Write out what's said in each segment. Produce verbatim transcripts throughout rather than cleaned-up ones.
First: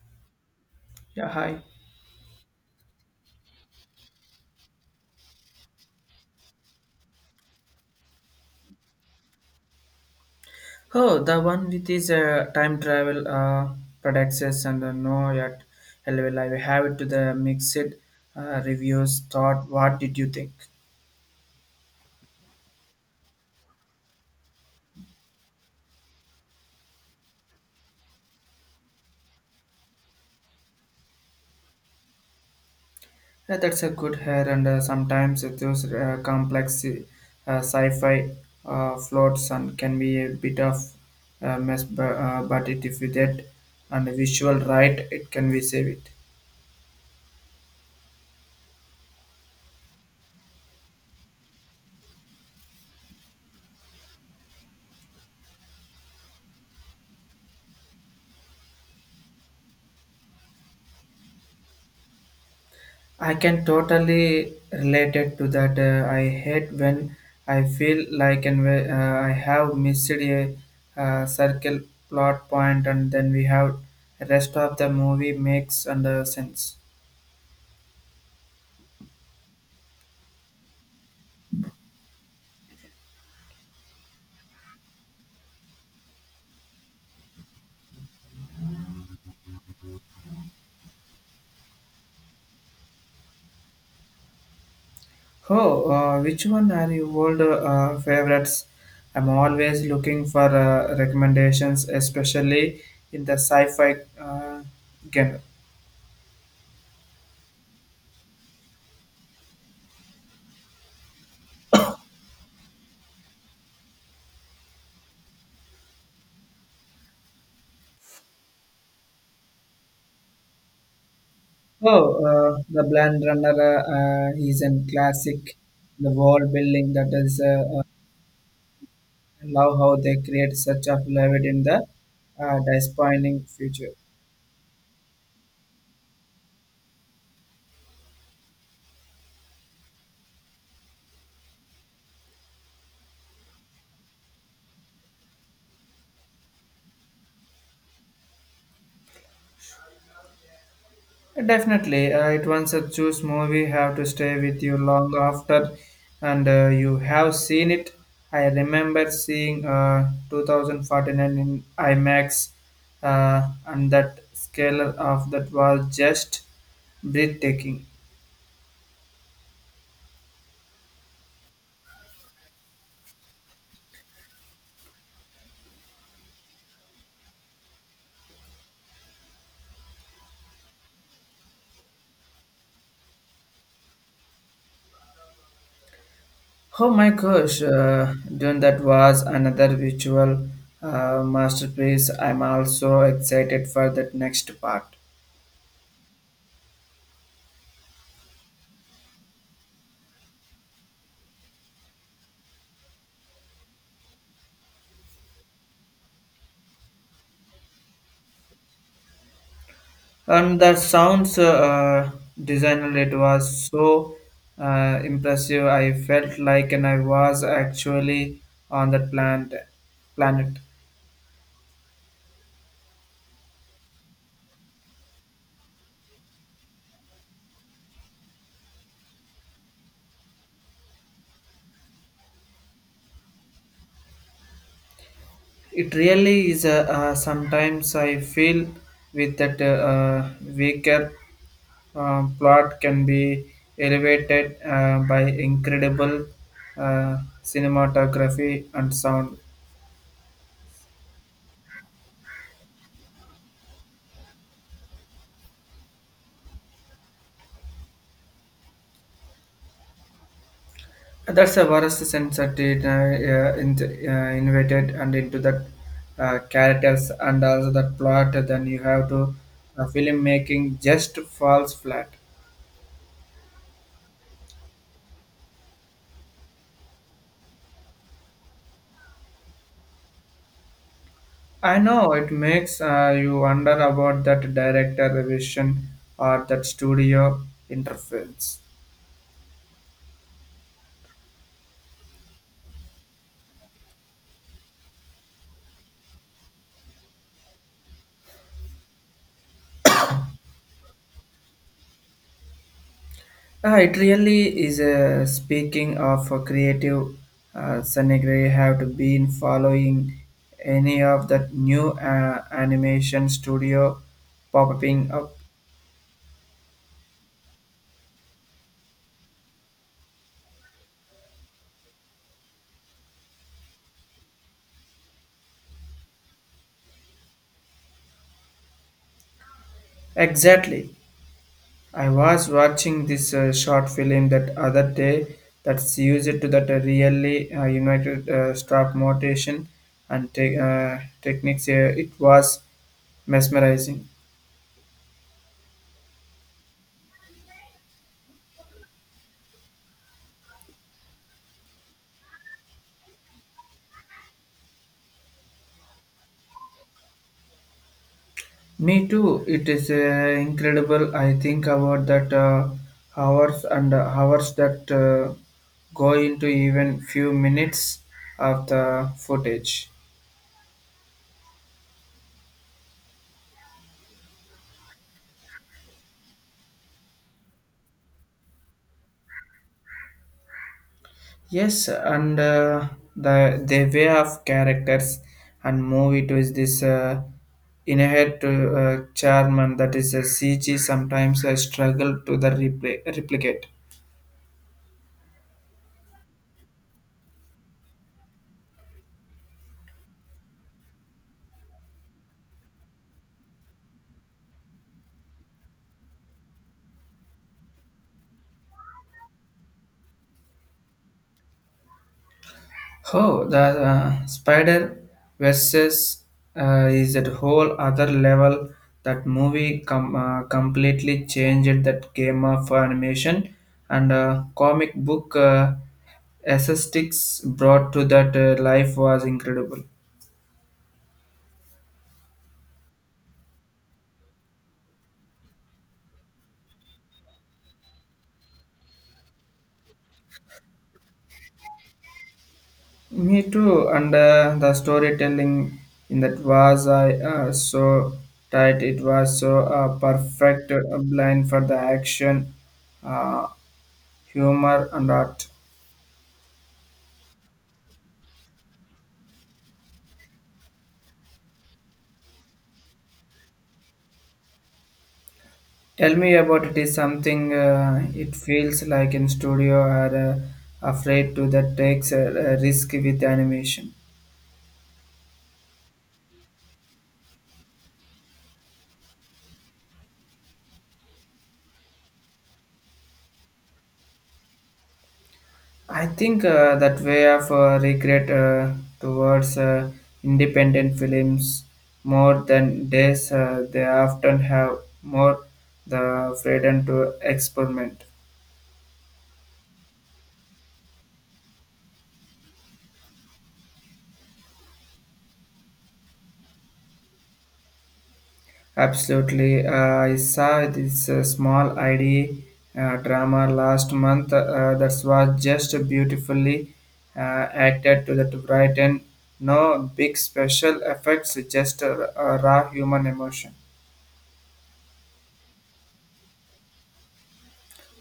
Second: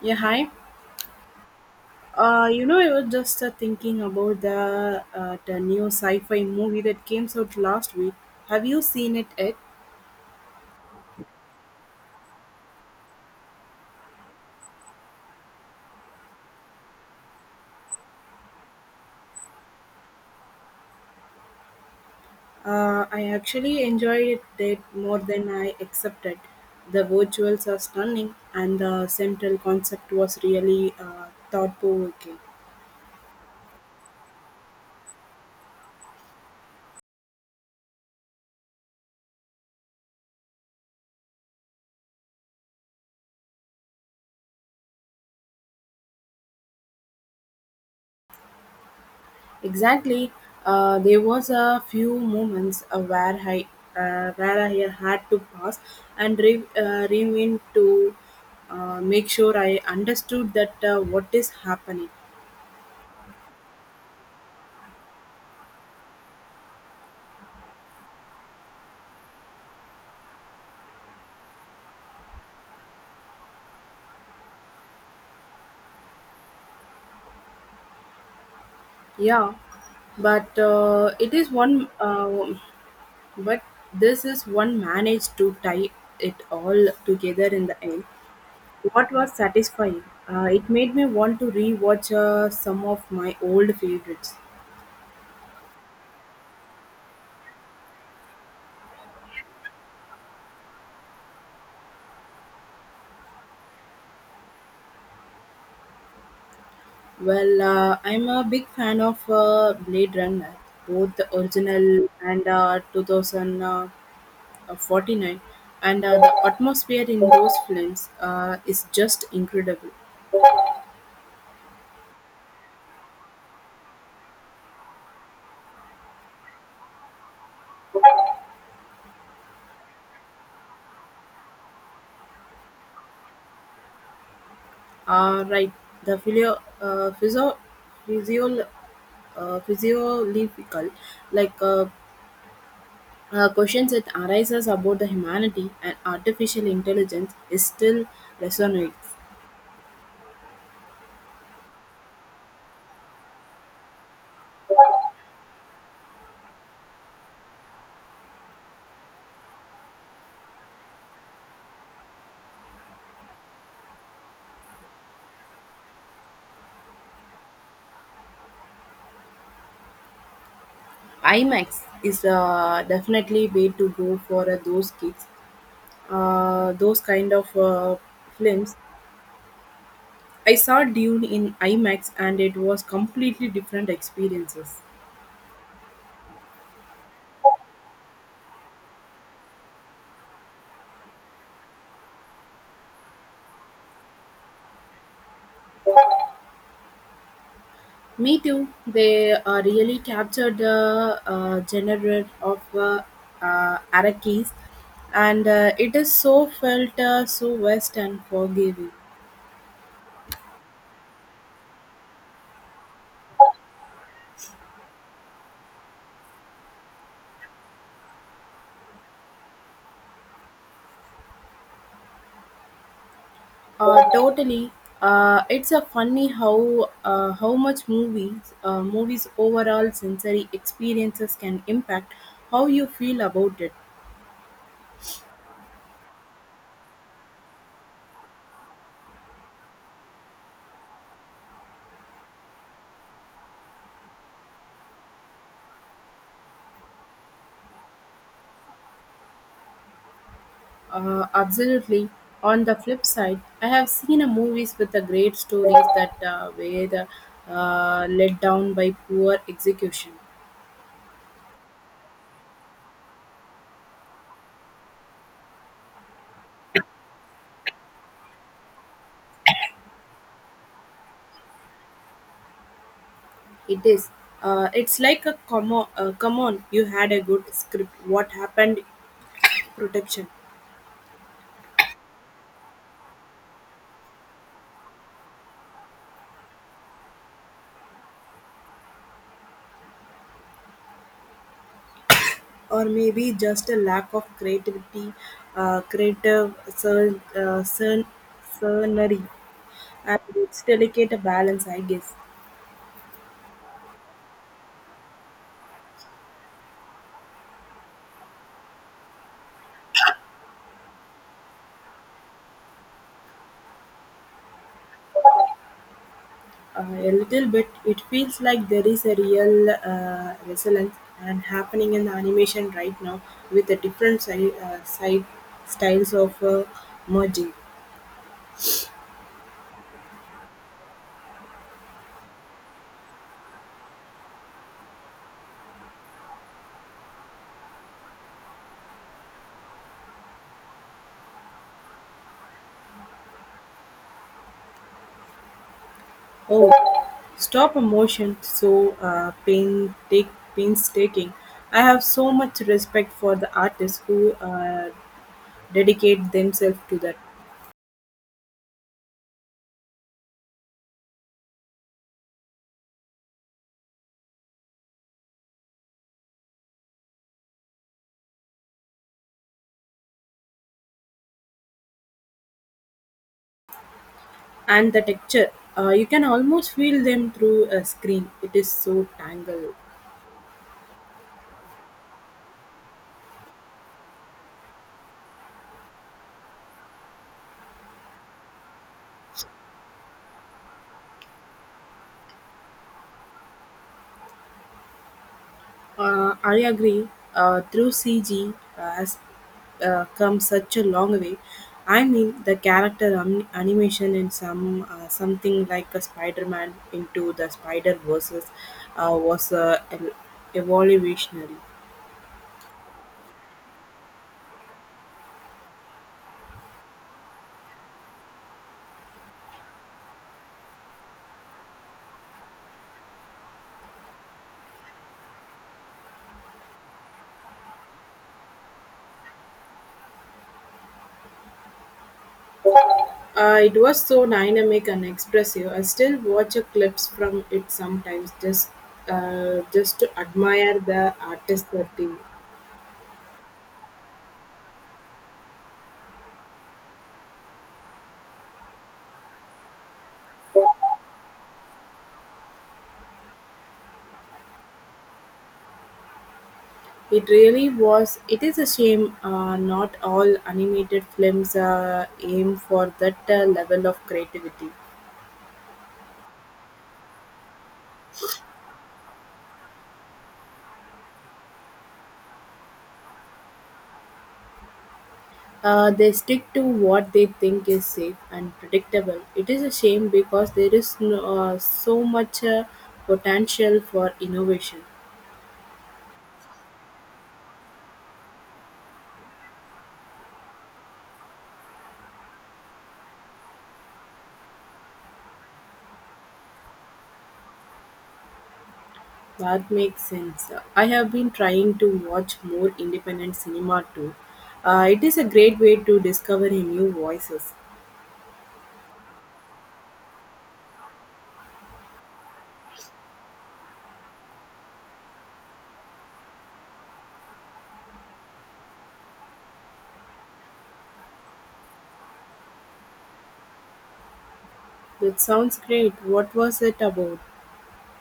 Yeah, hi. Yeah, hi. Uh, you know, I was just uh, thinking about the, uh, the new sci-fi movie that came out last week. Have you seen it yet? Oh, the one with this uh, time travel uh, products and uh, no yet L V L. I will have it to the mixed uh, reviews. Thought, what did you think? Uh, I actually enjoyed it more than I accepted. The visuals are stunning, and the central concept was really uh, thought-provoking. Yeah, that's a good hair, and uh, sometimes it those uh, complex uh, sci-fi uh, floats and can be a bit of uh, mess, but, uh, but it, if you get and visual right, it can be save it. Exactly. Uh, there was a few moments uh, where I uh, where I had to pause and re- uh, rewind to uh, make sure I understood that uh, what is happening. I can totally relate it to that. Uh, I hate when I feel like and whe- uh, I have missed a uh, circle plot point, and then we have rest of the movie makes under sense. Yeah, but uh, it is one. Uh, but this is one managed to tie it all together in the end. What was satisfying? Uh, it made me want to rewatch uh, some of my old favorites. Oh, uh, which one are your old uh, favorites? I'm always looking for uh, recommendations, especially in the sci-fi uh, genre. Well, uh, I'm a big fan of uh, Blade Runner, both the original and uh, two thousand forty-nine, and uh, the atmosphere in those films uh, is just incredible. Oh, uh, the Blade Runner uh, uh, is a classic. The world building that is, uh, uh, I love how they create such a flavor in the uh, disappointing future. Uh, right, the physio, uh, physio, physio, uh, physiological, like uh, uh, questions that arises about the humanity and artificial intelligence is still resonates. Definitely, uh, it once a choose movie have to stay with you long after, and uh, you have seen it. I remember seeing uh, twenty forty-nine in IMAX, uh, and that scale of that was just breathtaking. IMAX is uh, definitely way to go for uh, those kids uh, those kind of uh, films. I saw Dune in IMAX and it was completely different experiences. Oh my gosh, uh, then that was another visual uh, masterpiece. I'm also excited for that next part. Me too. They uh, really captured the uh, genre of uh, uh, Arakis and uh, it is so felt uh, so west and forgiving. And the sounds uh, uh, designer, it was so uh, impressive. I felt like and I was actually on that planet. planet. Uh, totally. Uh, it's a funny how uh, how much movies uh, movies overall sensory experiences can impact how you feel about it. It really is. Uh, uh, sometimes I feel with that uh, uh, weaker um, plot can be elevated uh, by incredible uh, cinematography and sound. Uh, absolutely. On the flip side, I have seen a movies with the great stories that uh, were uh, let down by poor execution. That's the worst sense that it uh, uh, in, uh, invited and into that uh, characters and also that plot. Then you have to uh, filmmaking just falls flat. It is. Uh, it's like a come on, uh, come on, you had a good script. What happened? Protection, I know it makes uh, you wonder about that director revision or that studio interference. or maybe just a lack of creativity, uh, creative cern, uh, cern, cernery. And it's delicate a balance, I guess. Uh, it really is. Uh, speaking of a creative, uh, Sunny Gray have to been following any of that new uh, animation studio popping up. Uh, A little bit, it feels like there is a real uh, resonance and happening in the animation right now with the different si- uh, side styles of uh, merging. Exactly. I was watching this uh, short film that other day that's used to that uh, really uh, united uh, stop motion and te- uh, techniques. Uh, it was mesmerizing. Oh, stop a motion so uh, pain take painstaking. I have so much respect for the artists who uh, dedicate themselves to that Me too. It is uh, incredible. I think about that uh, hours and uh, hours that uh, go into even few minutes of the footage. and the texture. Uh, you can almost feel them through a screen. It is so tangled. Yes, and uh, the the way of characters and movie to is this uh, inherent uh, uh, charm and that is a C G sometimes I struggle to the repli- replicate. Uh, I agree. Uh, through C G has uh, come such a long way. I mean, the character um, animation in some uh, something like a Spider-Man into the Spider versus uh, was uh, ev- evolutionary. Oh, the uh, Spider versus uh, is at whole other level. That movie com- uh, completely changed that game of animation and uh, comic book uh, aesthetics brought to that uh, life was incredible. Uh, it was so dynamic and expressive. I still watch a clips from it sometimes, just uh, just to admire the artist that Me too, and uh, the storytelling in that was I uh, so tight. It was so uh, perfect uh, blend for the action, uh, humor, and art. it really was. It is a shame uh, not all animated films uh, aim for that uh, level of creativity. Tell me about it is something uh, it feels like in studio are uh, afraid to that takes a, a risk with animation. Uh, they stick to what they think is safe and predictable. It is a shame because there is no, uh, so much uh, potential for innovation. I think uh, that way of uh, regret uh, towards uh, independent films more than days uh, they often have more the freedom to experiment. That makes sense. I have been trying to watch more independent cinema too. Uh, it is a great way to discover new voices. Absolutely. Uh, I saw this uh, small ID uh, drama last month uh, that was just beautifully uh, acted to the bright and no big special effects, just a, a raw human emotion. That sounds great. What was it about?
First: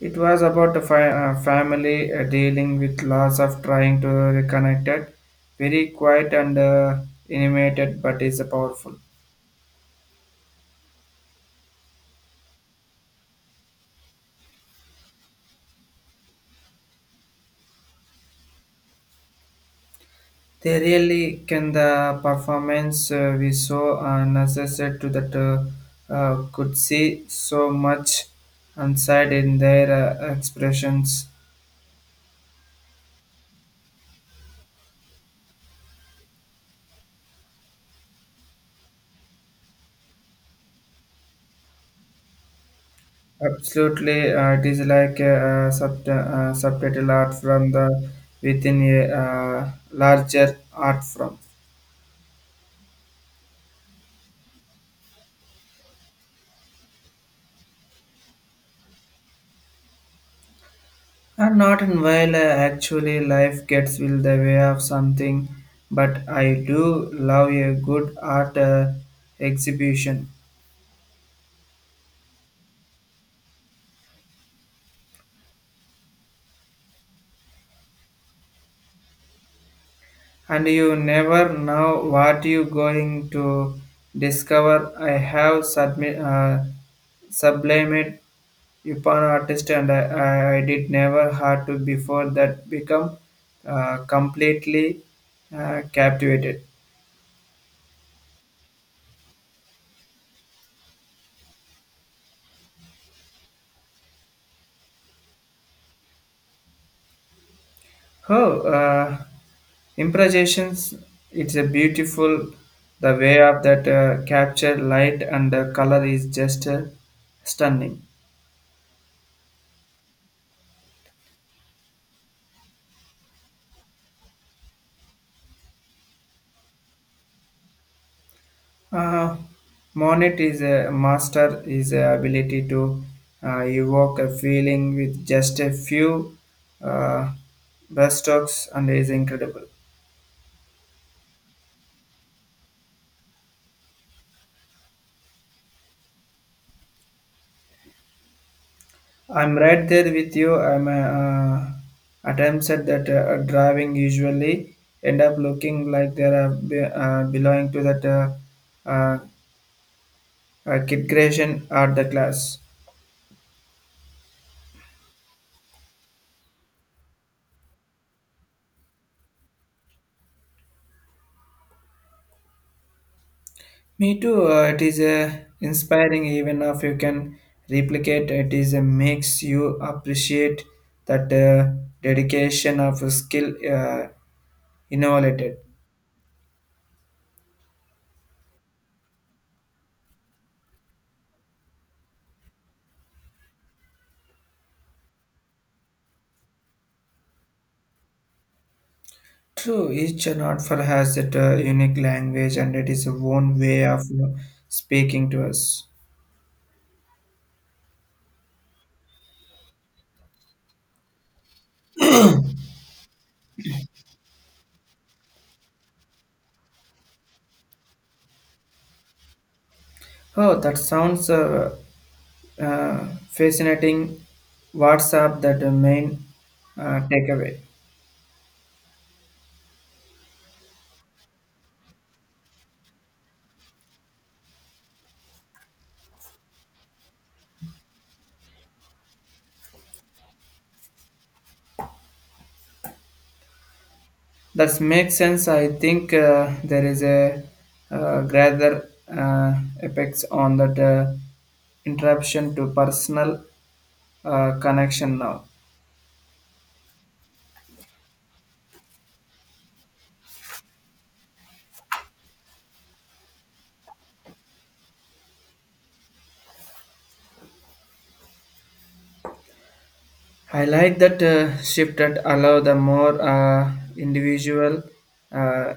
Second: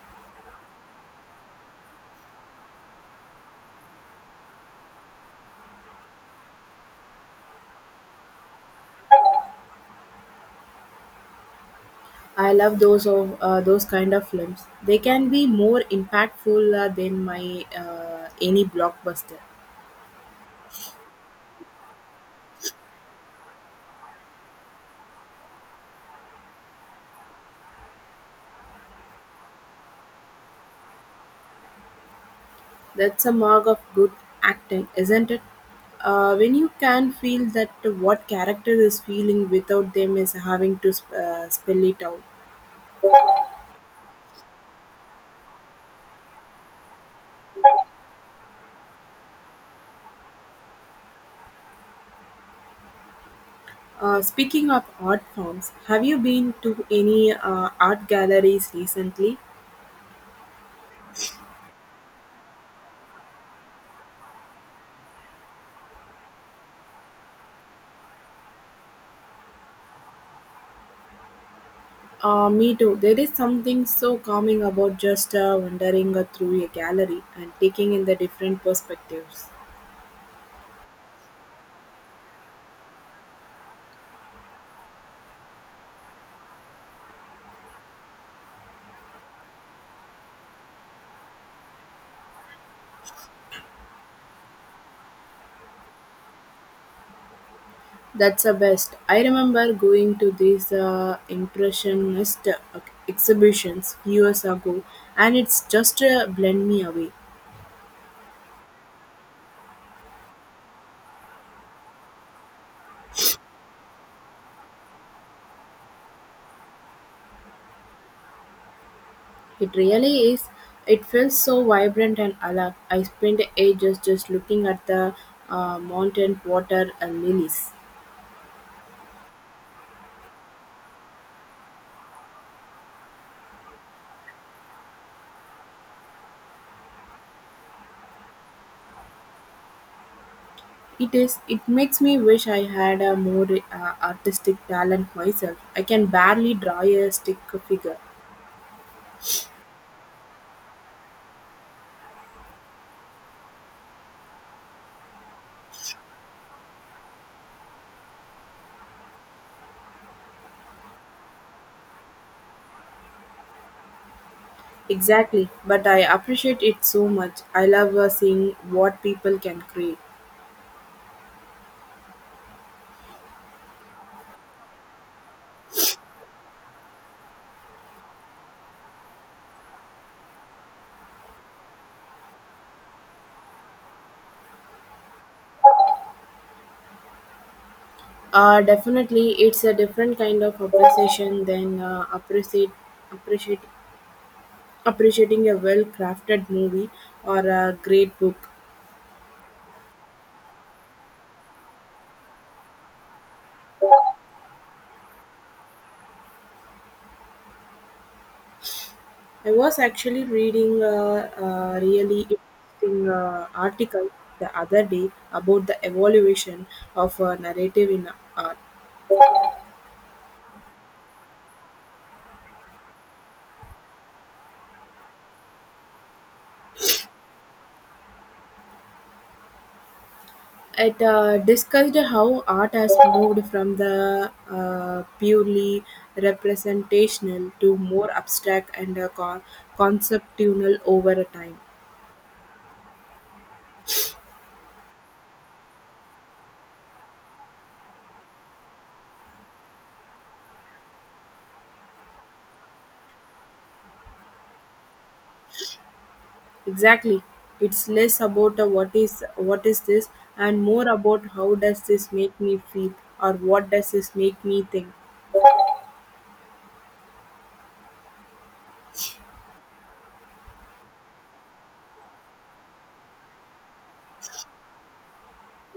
It was about a fi- uh, family uh, dealing with loss of trying to reconnect it. Very quiet and uh, animated, but is powerful. I love those of uh, those kind of films. They can be more impactful uh, than my uh, any blockbuster. They really can the performance uh, we saw uh, necessary to that uh, uh, could see so much inside in their uh, expressions. That's a mark of good acting, isn't it? Uh, when you can feel that what character is feeling without them is having to sp- uh, spell it out. Absolutely, uh, it is like a, uh sub- uh, subtitle art from the within a uh, larger art form. Uh, speaking of art forms, have you been to any uh, art galleries recently? And not in while uh, actually life gets will the way of something, but I do love a good art uh, exhibition. Uh, me too. There is something so calming about just uh, wandering uh, through a gallery and taking in the different perspectives. And you never know what you're going to discover. I have submi- uh, sublimated upon artist and I, I, I did never had to before that become uh, completely uh, captivated. That's the best. I remember going to these uh, impressionist uh, exhibitions years ago, and it's just uh, blend me away. Oh, uh, improvisations, it's a beautiful, the way of that uh, capture light and the color is just uh, stunning. It really is. It feels so vibrant and alive. I spent ages just looking at the uh, mountain water and lilies. Uh, Monet is a master is a ability to uh, evoke a feeling with just a few uh, brushstrokes and is incredible. It is. It makes me wish I had a more uh, artistic talent myself. I can barely draw a stick figure. I'm right there with you. I'm uh, attempts at that uh, driving usually end up looking like they are be- uh, belonging to that uh, uh, uh, kid creation or the class. Exactly, but I appreciate it so much. I love uh, seeing what people can create. Me too. Uh, it is uh, inspiring, even if you can replicate. It is uh, makes you appreciate that uh, dedication of skill uh, innovated. Uh, definitely, it's a different kind of appreciation than uh, appreciate, appreciate, appreciating a well crafted movie or a great book. True, each and art for has that uh, unique language, and it is a own way of uh, speaking to us. I was actually reading a, a really interesting uh, article the other day about the evolution of uh, narrative in art. Oh, that sounds uh, uh, fascinating. What's up? That uh, main uh, takeaway. It uh, discussed how art has moved from the uh, purely representational to more abstract and uh, con- conceptual over a time. That makes sense. I think uh, there is a uh, greater uh, apex on that uh, interruption to personal uh, connection now. Exactly, it's less about uh, what is what is this and more about how does this make me feel or what does this make me think. I like that uh, shift that allow the more uh, individual uh,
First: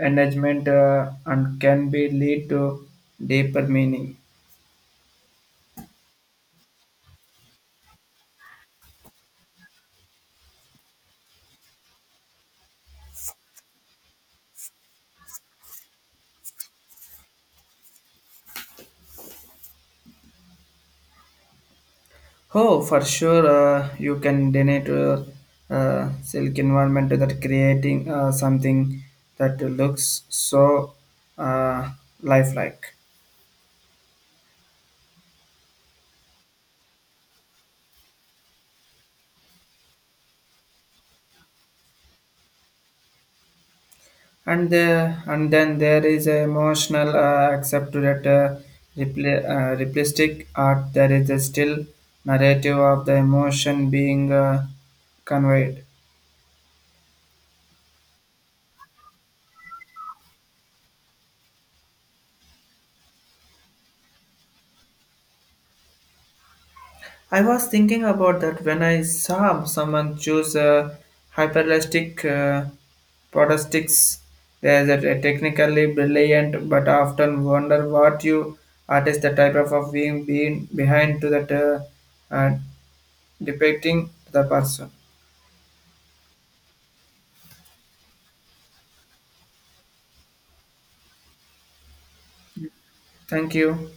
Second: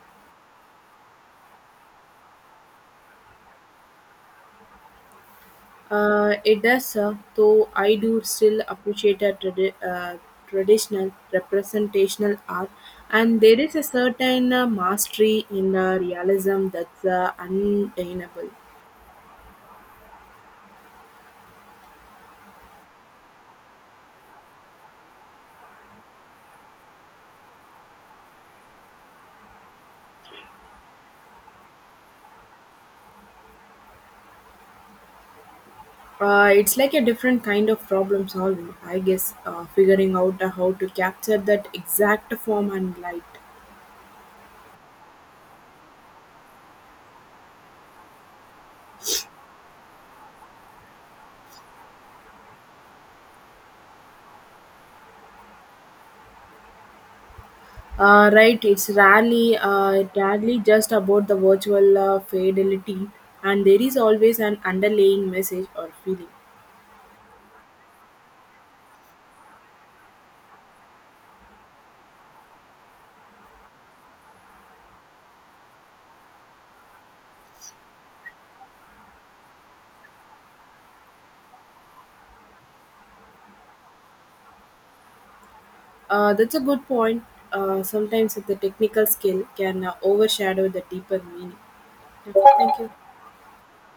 engagement uh, and can be lead to deeper meaning. Uh, it does, uh, though I do still appreciate a tradi- uh, traditional representational art, and there is a certain uh, mastery in uh, realism that's uh, undeniable. Oh, for sure, uh, you can donate to uh, silk environment that creating uh, something that looks so uh, lifelike. Uh, it's like a different kind of problem solving, I guess, uh, figuring out uh, how to capture that exact form and light. And uh, and then there is a emotional uh, accept to that uh, repli- uh, realistic art. There is a still narrative of the emotion being uh, conveyed. Uh, right, it's rarely, uh, rarely just about the virtual uh, fidelity, and there is always an underlying message or feeling. I was thinking about that when I saw someone choose a hyperlastic uh, protostics. There's a technically brilliant, but often wonder what you artist the type of, of being, being behind to that uh, uh, depicting the person. Uh, that's a good point. Uh, sometimes the technical skill can uh, overshadow the deeper meaning. Yeah, thank you. Thank you.